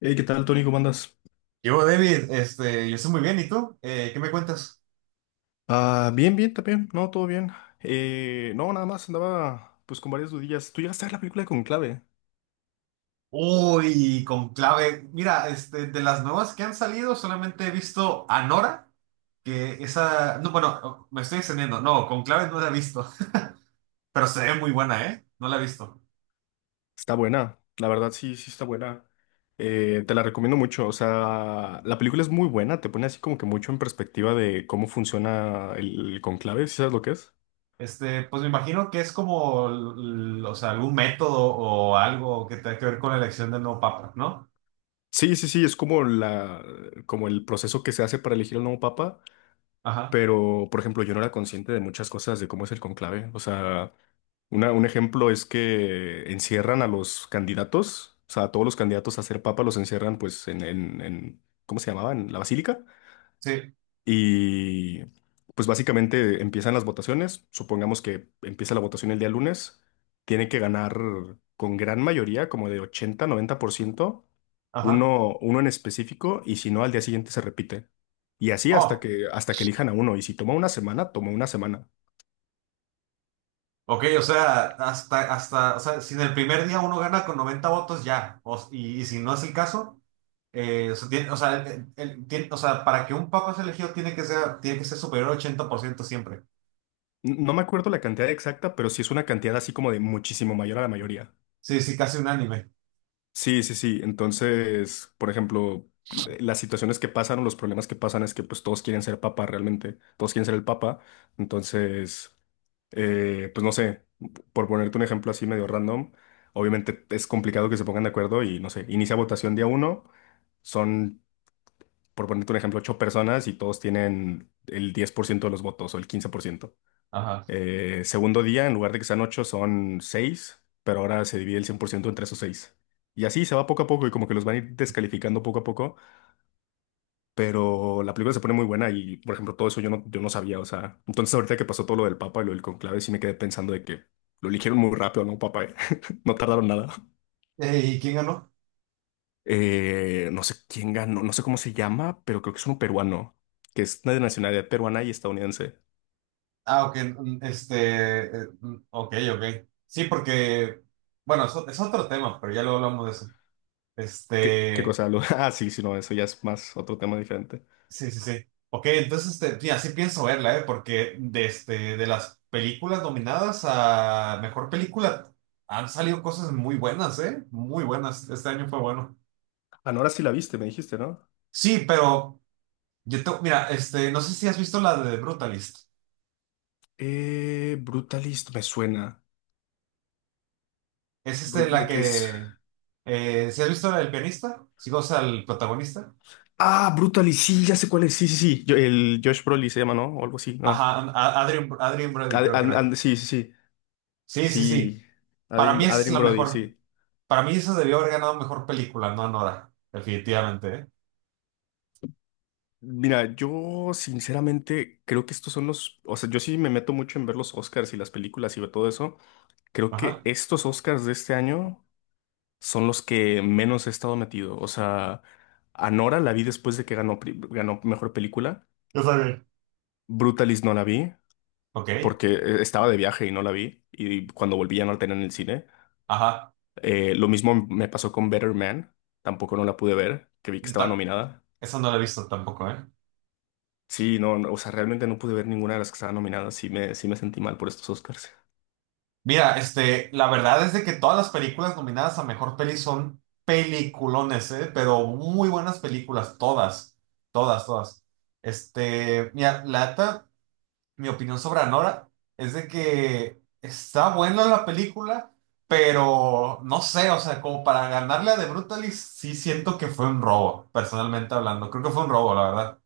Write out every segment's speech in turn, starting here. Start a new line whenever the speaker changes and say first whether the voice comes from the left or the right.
left: Hey, ¿qué tal, Tony? ¿Cómo andas?
right: Yo, David, yo estoy muy bien, ¿y tú? ¿Qué me cuentas?
left: Ah, bien, bien, también. No, todo bien. No, nada más andaba pues con varias dudillas. ¿Tú llegaste a ver la película con clave?
right: Uy, con clave. Mira, de las nuevas que han salido, solamente he visto Anora, que esa, no, bueno, me estoy extendiendo, no, con clave no la he visto, pero se ve muy buena, ¿eh? No la he visto.
left: Está buena, la verdad sí, sí está buena. Te la recomiendo mucho. O sea, la película es muy buena, te pone así como que mucho en perspectiva de cómo funciona el conclave, ¿sí sabes lo que es?
right: Pues me imagino que es como, o sea, algún método o algo que tenga que ver con la elección del nuevo papa, ¿no?
left: Sí, sí, sí, es como el proceso que se hace para elegir al nuevo papa.
right: Ajá,
left: Pero, por ejemplo, yo no era consciente de muchas cosas de cómo es el conclave. O sea, un ejemplo es que encierran a los candidatos, o sea, a todos los candidatos a ser papa los encierran pues en ¿cómo se llamaba? En la basílica.
right: sí,
left: Y pues básicamente empiezan las votaciones. Supongamos que empieza la votación el día lunes. Tiene que ganar con gran mayoría, como de 80-90%
right: ajá.
left: uno en específico, y si no, al día siguiente se repite. Y así hasta
right: Oh.
left: que, hasta que elijan a uno. Y si toma una semana, toma una semana.
right: Ok, o sea, hasta, o sea, si en el primer día uno gana con 90, ya. Y, y si no es el caso, o sea, o sea, o sea, para que un papa sea elegido tiene que ser superior al 80% siempre.
left: No me acuerdo la cantidad exacta, pero sí es una cantidad así como de muchísimo mayor a la mayoría.
right: Sí, sí, casi unánime.
left: Sí, sí, sí. Entonces, por ejemplo, las situaciones que pasan o los problemas que pasan es que pues todos quieren ser papa realmente, todos quieren ser el papa. Entonces, pues no sé, por ponerte un ejemplo así medio random, obviamente es complicado que se pongan de acuerdo y no sé, inicia votación día uno, son, por ponerte un ejemplo, ocho personas y todos tienen el 10% de los votos o el 15%.
right: Ajá.
left: Segundo día, en lugar de que sean ocho, son seis, pero ahora se divide el 100% entre esos seis. Y así se va poco a poco y como que los van a ir descalificando poco a poco, pero la película se pone muy buena y, por ejemplo, todo eso yo no sabía, o sea, entonces ahorita que pasó todo lo del Papa y lo del conclave, sí me quedé pensando de que lo eligieron muy rápido, ¿no, Papa? ¿eh? No tardaron nada.
right: ¿Y quién ganó?
left: No sé quién ganó, no sé cómo se llama, pero creo que es uno peruano, que es de nacionalidad peruana y estadounidense.
right: Ah, ok, ok, ok. Sí, porque, bueno, eso es otro tema, pero ya luego hablamos de eso.
left: ¿Qué, qué
right: Este,
left: cosa? Lo- Ah, sí, sí, no, eso ya es más otro tema diferente.
right: Sí, sí, sí. Ok, entonces, sí, así pienso verla, ¿eh? Porque de, de las películas nominadas a mejor película han salido cosas muy buenas, ¿eh? Muy buenas. Este año fue bueno.
left: Anora sí la viste, me dijiste, ¿no?
right: Sí, pero mira, no sé si has visto la de Brutalist.
left: Brutalist me suena.
right: Es este
left: Brut-
right: la
left: ¿de qué es?
right: que, ¿sí has visto la del pianista? Sí, o sea, el protagonista.
left: Ah, Brutalist, sí, ya sé cuál es. Sí, sí, sí. El Josh Brolin se llama, ¿no? O algo así, ¿no?
right: Ajá, Adrien, Brody
left: Ad-
right: creo que
left: and-
right: era.
left: and- sí, sí, sí.
right: Sí, sí, sí.
left: Sí.
right: Para mí
left: Adrien,
right: es
left: Adrien
right: la
left: Brody,
right: mejor.
left: sí.
right: Para mí esa debió haber ganado mejor película, no Nora. Definitivamente, ¿eh?
left: Mira, yo sinceramente creo que estos son los. O sea, yo sí me meto mucho en ver los Oscars y las películas y ver todo eso. Creo que
right: Ajá.
left: estos Oscars de este año son los que menos he estado metido. O sea, Anora la vi después de que ganó, ganó mejor película.
right: Yo también.
left: Brutalis no la vi
right: Ok,
left: porque estaba de viaje y no la vi. Y cuando volví ya no la tenía en el cine.
right: ajá.
left: Lo mismo me pasó con Better Man. Tampoco no la pude ver, que vi que
right: Yo
left: estaba
right: ta-
left: nominada.
right: Esa no la he visto tampoco, ¿eh?
left: Sí, no, no, o sea, realmente no pude ver ninguna de las que estaban nominadas. Sí me sentí mal por estos Oscars.
right: Mira, la verdad es de que todas las películas nominadas a mejor peli son peliculones, ¿eh? Pero muy buenas películas, todas, todas, todas. Mira, la neta, mi opinión sobre Anora es de que está buena la película, pero no sé, o sea, como para ganarle a The Brutalist, sí siento que fue un robo, personalmente hablando. Creo que fue un robo, la verdad.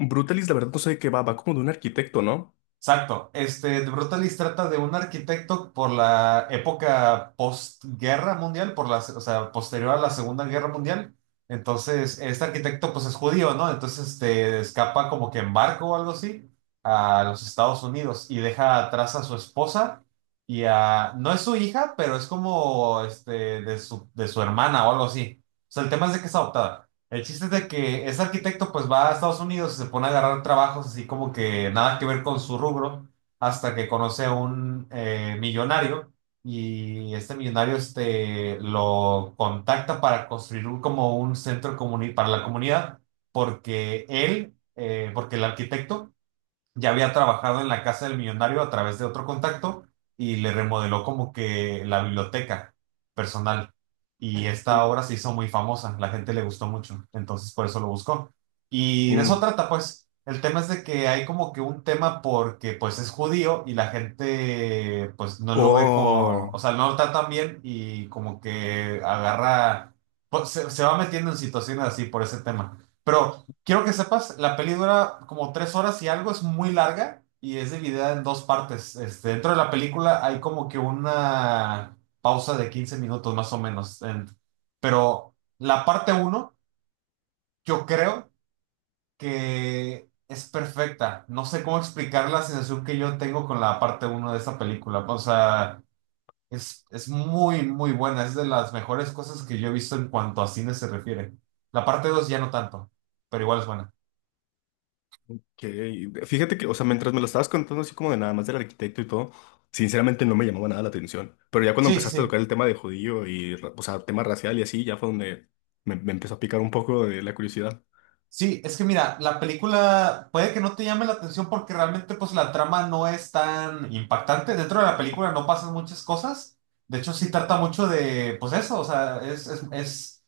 left: Brutalis, la verdad, no sé de qué va. Va como de un arquitecto, ¿no?
right: Exacto. The Brutalist trata de un arquitecto por la época postguerra mundial, por la, o sea, posterior a la Segunda Guerra Mundial. Entonces, este arquitecto pues es judío, ¿no? Entonces, escapa como que en barco o algo así a los Estados Unidos y deja atrás a su esposa y a, no es su hija, pero es como, de su hermana o algo así. O sea, el tema es de que es adoptada. El chiste es de que ese arquitecto pues va a Estados Unidos y se pone a agarrar trabajos así como que nada que ver con su rubro hasta que conoce a un millonario y este millonario lo contacta para construir como un para la comunidad porque él, porque el arquitecto ya había trabajado en la casa del millonario a través de otro contacto y le remodeló como que la biblioteca personal. Y esta
left: Mm.
right: obra se hizo muy famosa, la gente le gustó mucho, entonces por eso lo buscó. Y de eso
left: Mm.
right: trata, pues. El tema es de que hay como que un tema porque pues es judío y la gente pues no lo ve como,
left: Oh.
right: o sea, no lo tratan bien y como que agarra, pues, se va metiendo en situaciones así por ese tema. Pero quiero que sepas, la peli dura como 3 y algo, es muy larga y es dividida en dos partes. Dentro de la película hay como que una pausa de 15 más o menos. Pero la parte uno, yo creo que es perfecta. No sé cómo explicar la sensación que yo tengo con la parte uno de esta película. O sea, es muy, muy buena. Es de las mejores cosas que yo he visto en cuanto a cine se refiere. La parte dos ya no tanto, pero igual es buena.
left: Que, fíjate que, o sea, mientras me lo estabas contando así como de nada más del arquitecto y todo, sinceramente no me llamaba nada la atención. Pero ya cuando
right: Sí, sí,
left: empezaste a
right: sí.
left: tocar el tema de judío y, o sea, tema racial y así, ya fue donde me empezó a picar un poco de la curiosidad.
right: Sí, es que mira, la película puede que no te llame la atención porque realmente pues la trama no es tan impactante. Dentro de la película no pasan muchas cosas. De hecho, sí trata mucho de, pues eso, o sea,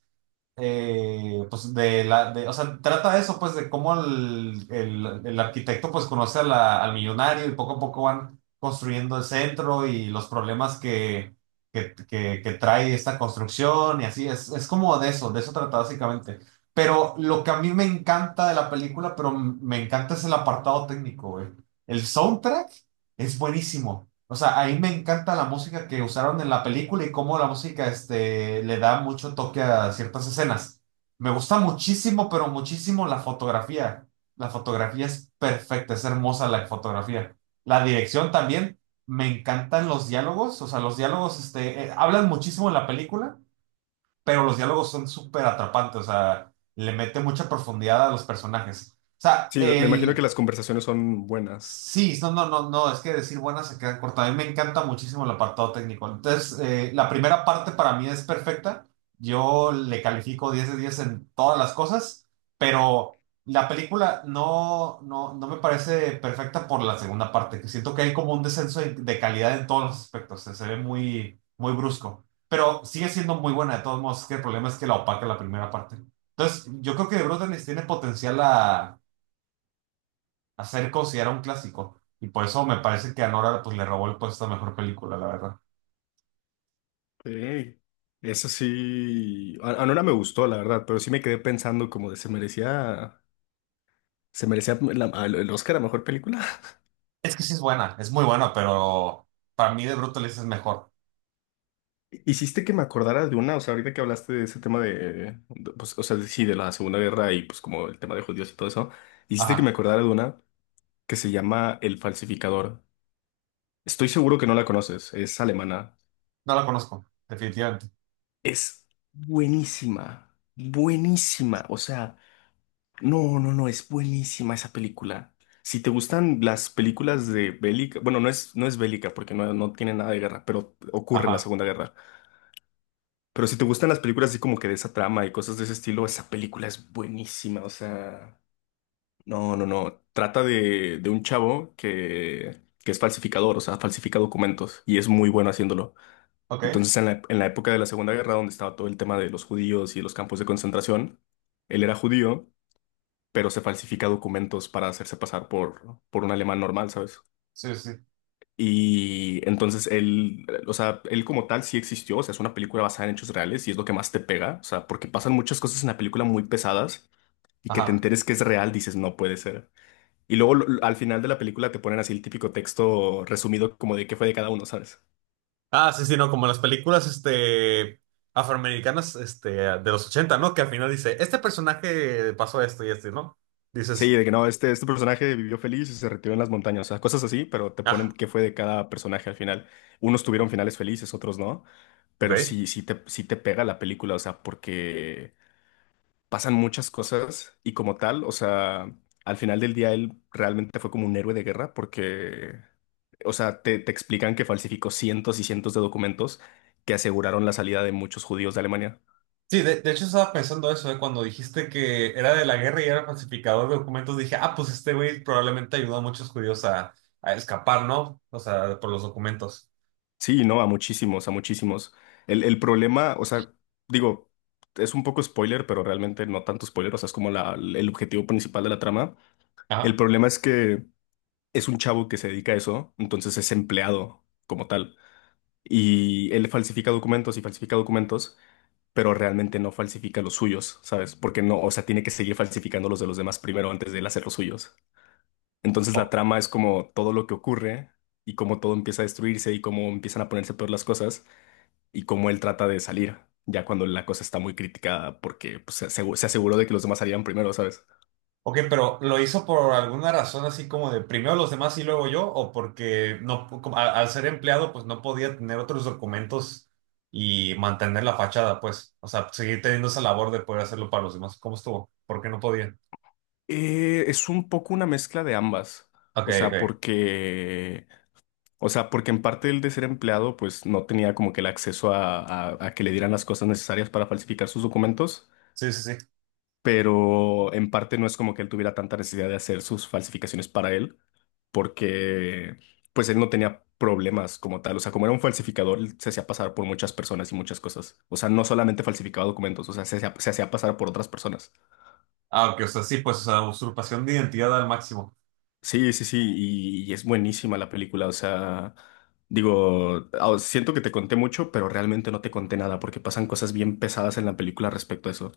right: pues de la, de, o sea, trata eso, pues de cómo el arquitecto pues conoce a al millonario y poco a poco van construyendo el centro y los problemas que trae esta construcción y así, es como de eso trata básicamente. Pero lo que a mí me encanta de la película, pero me encanta es el apartado técnico, güey. El soundtrack es buenísimo. O sea, ahí me encanta la música que usaron en la película y cómo la música, le da mucho toque a ciertas escenas. Me gusta muchísimo, pero muchísimo la fotografía. La fotografía es perfecta, es hermosa la fotografía. La dirección también. Me encantan los diálogos. O sea, los diálogos, hablan muchísimo en la película pero los diálogos son súper atrapantes, o sea, le mete mucha profundidad a los personajes. O sea,
left: Sí, me imagino que
right: el,
left: las conversaciones son buenas.
right: sí, no, no, no, no, es que decir buena se queda corta. A mí me encanta muchísimo el apartado técnico. Entonces, la primera parte para mí es perfecta. Yo le califico 10 de 10 en todas las cosas, pero la película no me parece perfecta por la segunda parte, que siento que hay como un descenso de calidad en todos los aspectos. Se ve muy, muy brusco, pero sigue siendo muy buena de todos modos. Es que el problema es que la opaca la primera parte. Entonces, yo creo que The Brutalist tiene potencial a ser considerado un clásico. Y por eso me parece que a Nora pues, le robó el puesto a mejor película, la verdad.
left: Ok. Eso sí, a Nora me gustó, la verdad, pero sí me quedé pensando como de se merecía el Oscar a mejor película.
right: Es que sí es buena, es muy buena, pero para mí de Brutalist es mejor.
left: Hiciste que me acordara de una, o sea, ahorita que hablaste de ese tema de, pues, o sea, sí, de la Segunda Guerra y pues como el tema de judíos y todo eso, hiciste que
right: Ajá,
left: me acordara de una que se llama El Falsificador. Estoy seguro que no la conoces, es alemana.
right: no la conozco, definitivamente.
left: Es buenísima, buenísima, o sea, no, no, no, es buenísima esa película. Si te gustan las películas de bélica, bueno, no es bélica porque no tiene nada de guerra, pero ocurre en la
right: Ajá,
left: Segunda Guerra. Pero si te gustan las películas así como que de esa trama y cosas de ese estilo, esa película es buenísima. O sea, no, no, no. Trata de un chavo que es falsificador, o sea, falsifica documentos y es muy bueno haciéndolo.
right: ok,
left: Entonces, en la época de la Segunda Guerra, donde estaba todo el tema de los judíos y los campos de concentración, él era judío, pero se falsifica documentos para hacerse pasar por un alemán normal, ¿sabes?
right: sí, sí,
left: Y entonces él, o sea, él como tal sí existió, o sea, es una película basada en hechos reales y es lo que más te pega, o sea, porque pasan muchas cosas en la película muy pesadas y que te
right: ajá.
left: enteres que es real, dices, no puede ser. Y luego lo- al final de la película te ponen así el típico texto resumido como de qué fue de cada uno, ¿sabes?
right: Ah, sí, sí, no, como las películas, afroamericanas, de los ochenta, ¿no? Que al final dice, este personaje pasó esto y esto, ¿no?
left: Sí,
right: Dices,
left: de que no, este personaje vivió feliz y se retiró en las montañas, o sea, cosas así, pero te ponen
right: ah,
left: qué fue de cada personaje al final. Unos tuvieron finales felices, otros no,
right: ok.
left: pero sí, sí te pega la película, o sea, porque... pasan muchas cosas y como tal, o sea, al final del día él realmente fue como un héroe de guerra porque, o sea, te explican que falsificó cientos y cientos de documentos que aseguraron la salida de muchos judíos de Alemania.
right: Sí, de hecho estaba pensando eso, de cuando dijiste que era de la guerra y era falsificador de documentos, dije, ah, pues este güey probablemente ayudó a muchos judíos a escapar, ¿no? O sea, por los documentos.
left: Sí, no, a muchísimos, a muchísimos. El problema, o sea, digo, es un poco spoiler, pero realmente no tanto spoiler, o sea, es como el objetivo principal de la trama. El
right: Ajá.
left: problema es que es un chavo que se dedica a eso, entonces es empleado como tal. Y él falsifica documentos y falsifica documentos, pero realmente no falsifica los suyos, ¿sabes? Porque no, o sea, tiene que seguir falsificando los de los demás primero antes de él hacer los suyos. Entonces la
right: Oh,
left: trama es como todo lo que ocurre y cómo todo empieza a destruirse y cómo empiezan a ponerse peor las cosas y cómo él trata de salir, ya cuando la cosa está muy criticada porque pues, se aseguró de que los demás salieran primero, ¿sabes?
right: ok, pero ¿lo hizo por alguna razón así como de primero los demás y luego yo? ¿O porque no, como al ser empleado, pues no podía tener otros documentos y mantener la fachada, pues? O sea, seguir teniendo esa labor de poder hacerlo para los demás. ¿Cómo estuvo? ¿Por qué no podía?
left: Es un poco una mezcla de ambas.
right: Ok,
left: O sea,
right: ok.
left: porque O sea, porque en parte el de ser empleado, pues no tenía como que el acceso a que le dieran las cosas necesarias para falsificar sus documentos,
right: Sí, sí, sí.
left: pero en parte no es como que él tuviera tanta necesidad de hacer sus falsificaciones para él, porque pues él no tenía problemas como tal. O sea, como era un falsificador, él se hacía pasar por muchas personas y muchas cosas. O sea, no solamente falsificaba documentos, o sea, se hacía pasar por otras personas.
right: Ah, ok, o sea, sí, pues, o sea, usurpación de identidad al máximo.
left: Sí, sí, sí, y es buenísima la película, o sea, digo, ah, siento que te conté mucho, pero realmente no te conté nada porque pasan cosas bien pesadas en la película respecto a eso.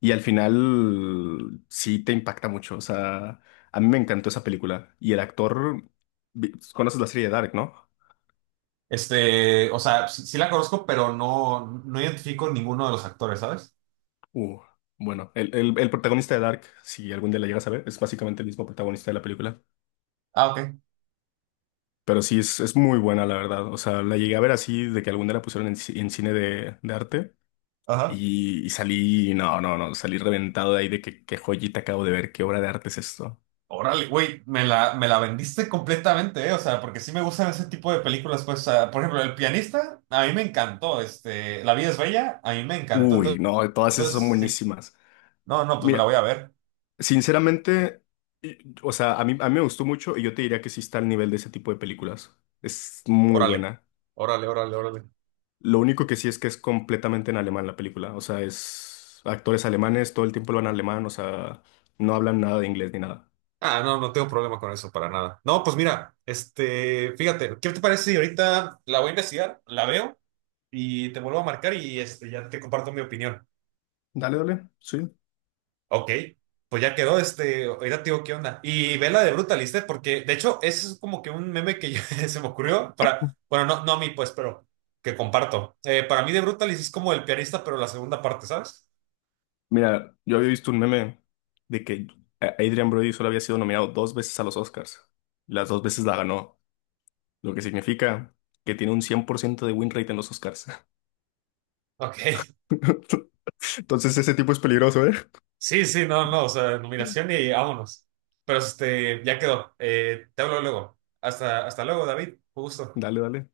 left: Y al final sí te impacta mucho, o sea, a mí me encantó esa película. Y el actor, conoces la serie de Dark, ¿no?
right: O sea, sí, sí la conozco, pero no, no identifico ninguno de los actores, ¿sabes?
left: Uh, bueno, el protagonista de Dark, si algún día la llegas a ver, es básicamente el mismo protagonista de la película.
right: Ah, ok.
left: Pero sí, es muy buena, la verdad. O sea, la llegué a ver así de que algún día la pusieron en cine de arte.
right: Ajá.
left: Y salí, no, no, no, salí reventado de ahí de que qué joyita acabo de ver, qué obra de arte es esto.
right: Órale, güey, me la vendiste completamente, ¿eh? O sea, porque sí me gustan ese tipo de películas, pues, o sea, por ejemplo, El pianista, a mí me encantó, La vida es bella, a mí me encantó,
left: Uy,
right: entonces,
left: no, todas esas son
right: entonces, sí.
left: buenísimas.
right: No, no, pues me la
left: Mira,
right: voy a ver.
left: sinceramente, y- o sea, a mí me gustó mucho y yo te diría que sí está al nivel de ese tipo de películas. Es muy
right: Órale,
left: buena.
right: órale, órale, órale.
left: Lo único que sí es que es completamente en alemán la película. O sea, es actores alemanes, todo el tiempo lo van alemán, o sea, no hablan nada de inglés ni nada.
right: Ah, no, no tengo problema con eso para nada. No, pues mira, fíjate, ¿qué te parece si ahorita la voy a investigar, la veo y te vuelvo a marcar y ya te comparto mi opinión?
left: Dale, dale, sí.
right: Ok, pues ya quedó, ahorita te digo qué onda. Y ve la de Brutaliste, porque de hecho ese es como que un meme que se me ocurrió para, bueno, no, no a mí pues, pero que comparto. Para mí de Brutalist es como el pianista, pero la segunda parte, ¿sabes?
left: Mira, yo había visto un meme de que Adrian Brody solo había sido nominado dos veces a los Oscars. Las dos veces la ganó, lo que significa que tiene un 100% de win rate en los Oscars.
right: Ok.
left: Entonces ese tipo es peligroso, ¿eh?
right: Sí, sí, no, no, o sea, nominación y vámonos. Pero ya quedó. Te hablo luego. Hasta luego, David. Un gusto.
left: Dale, dale.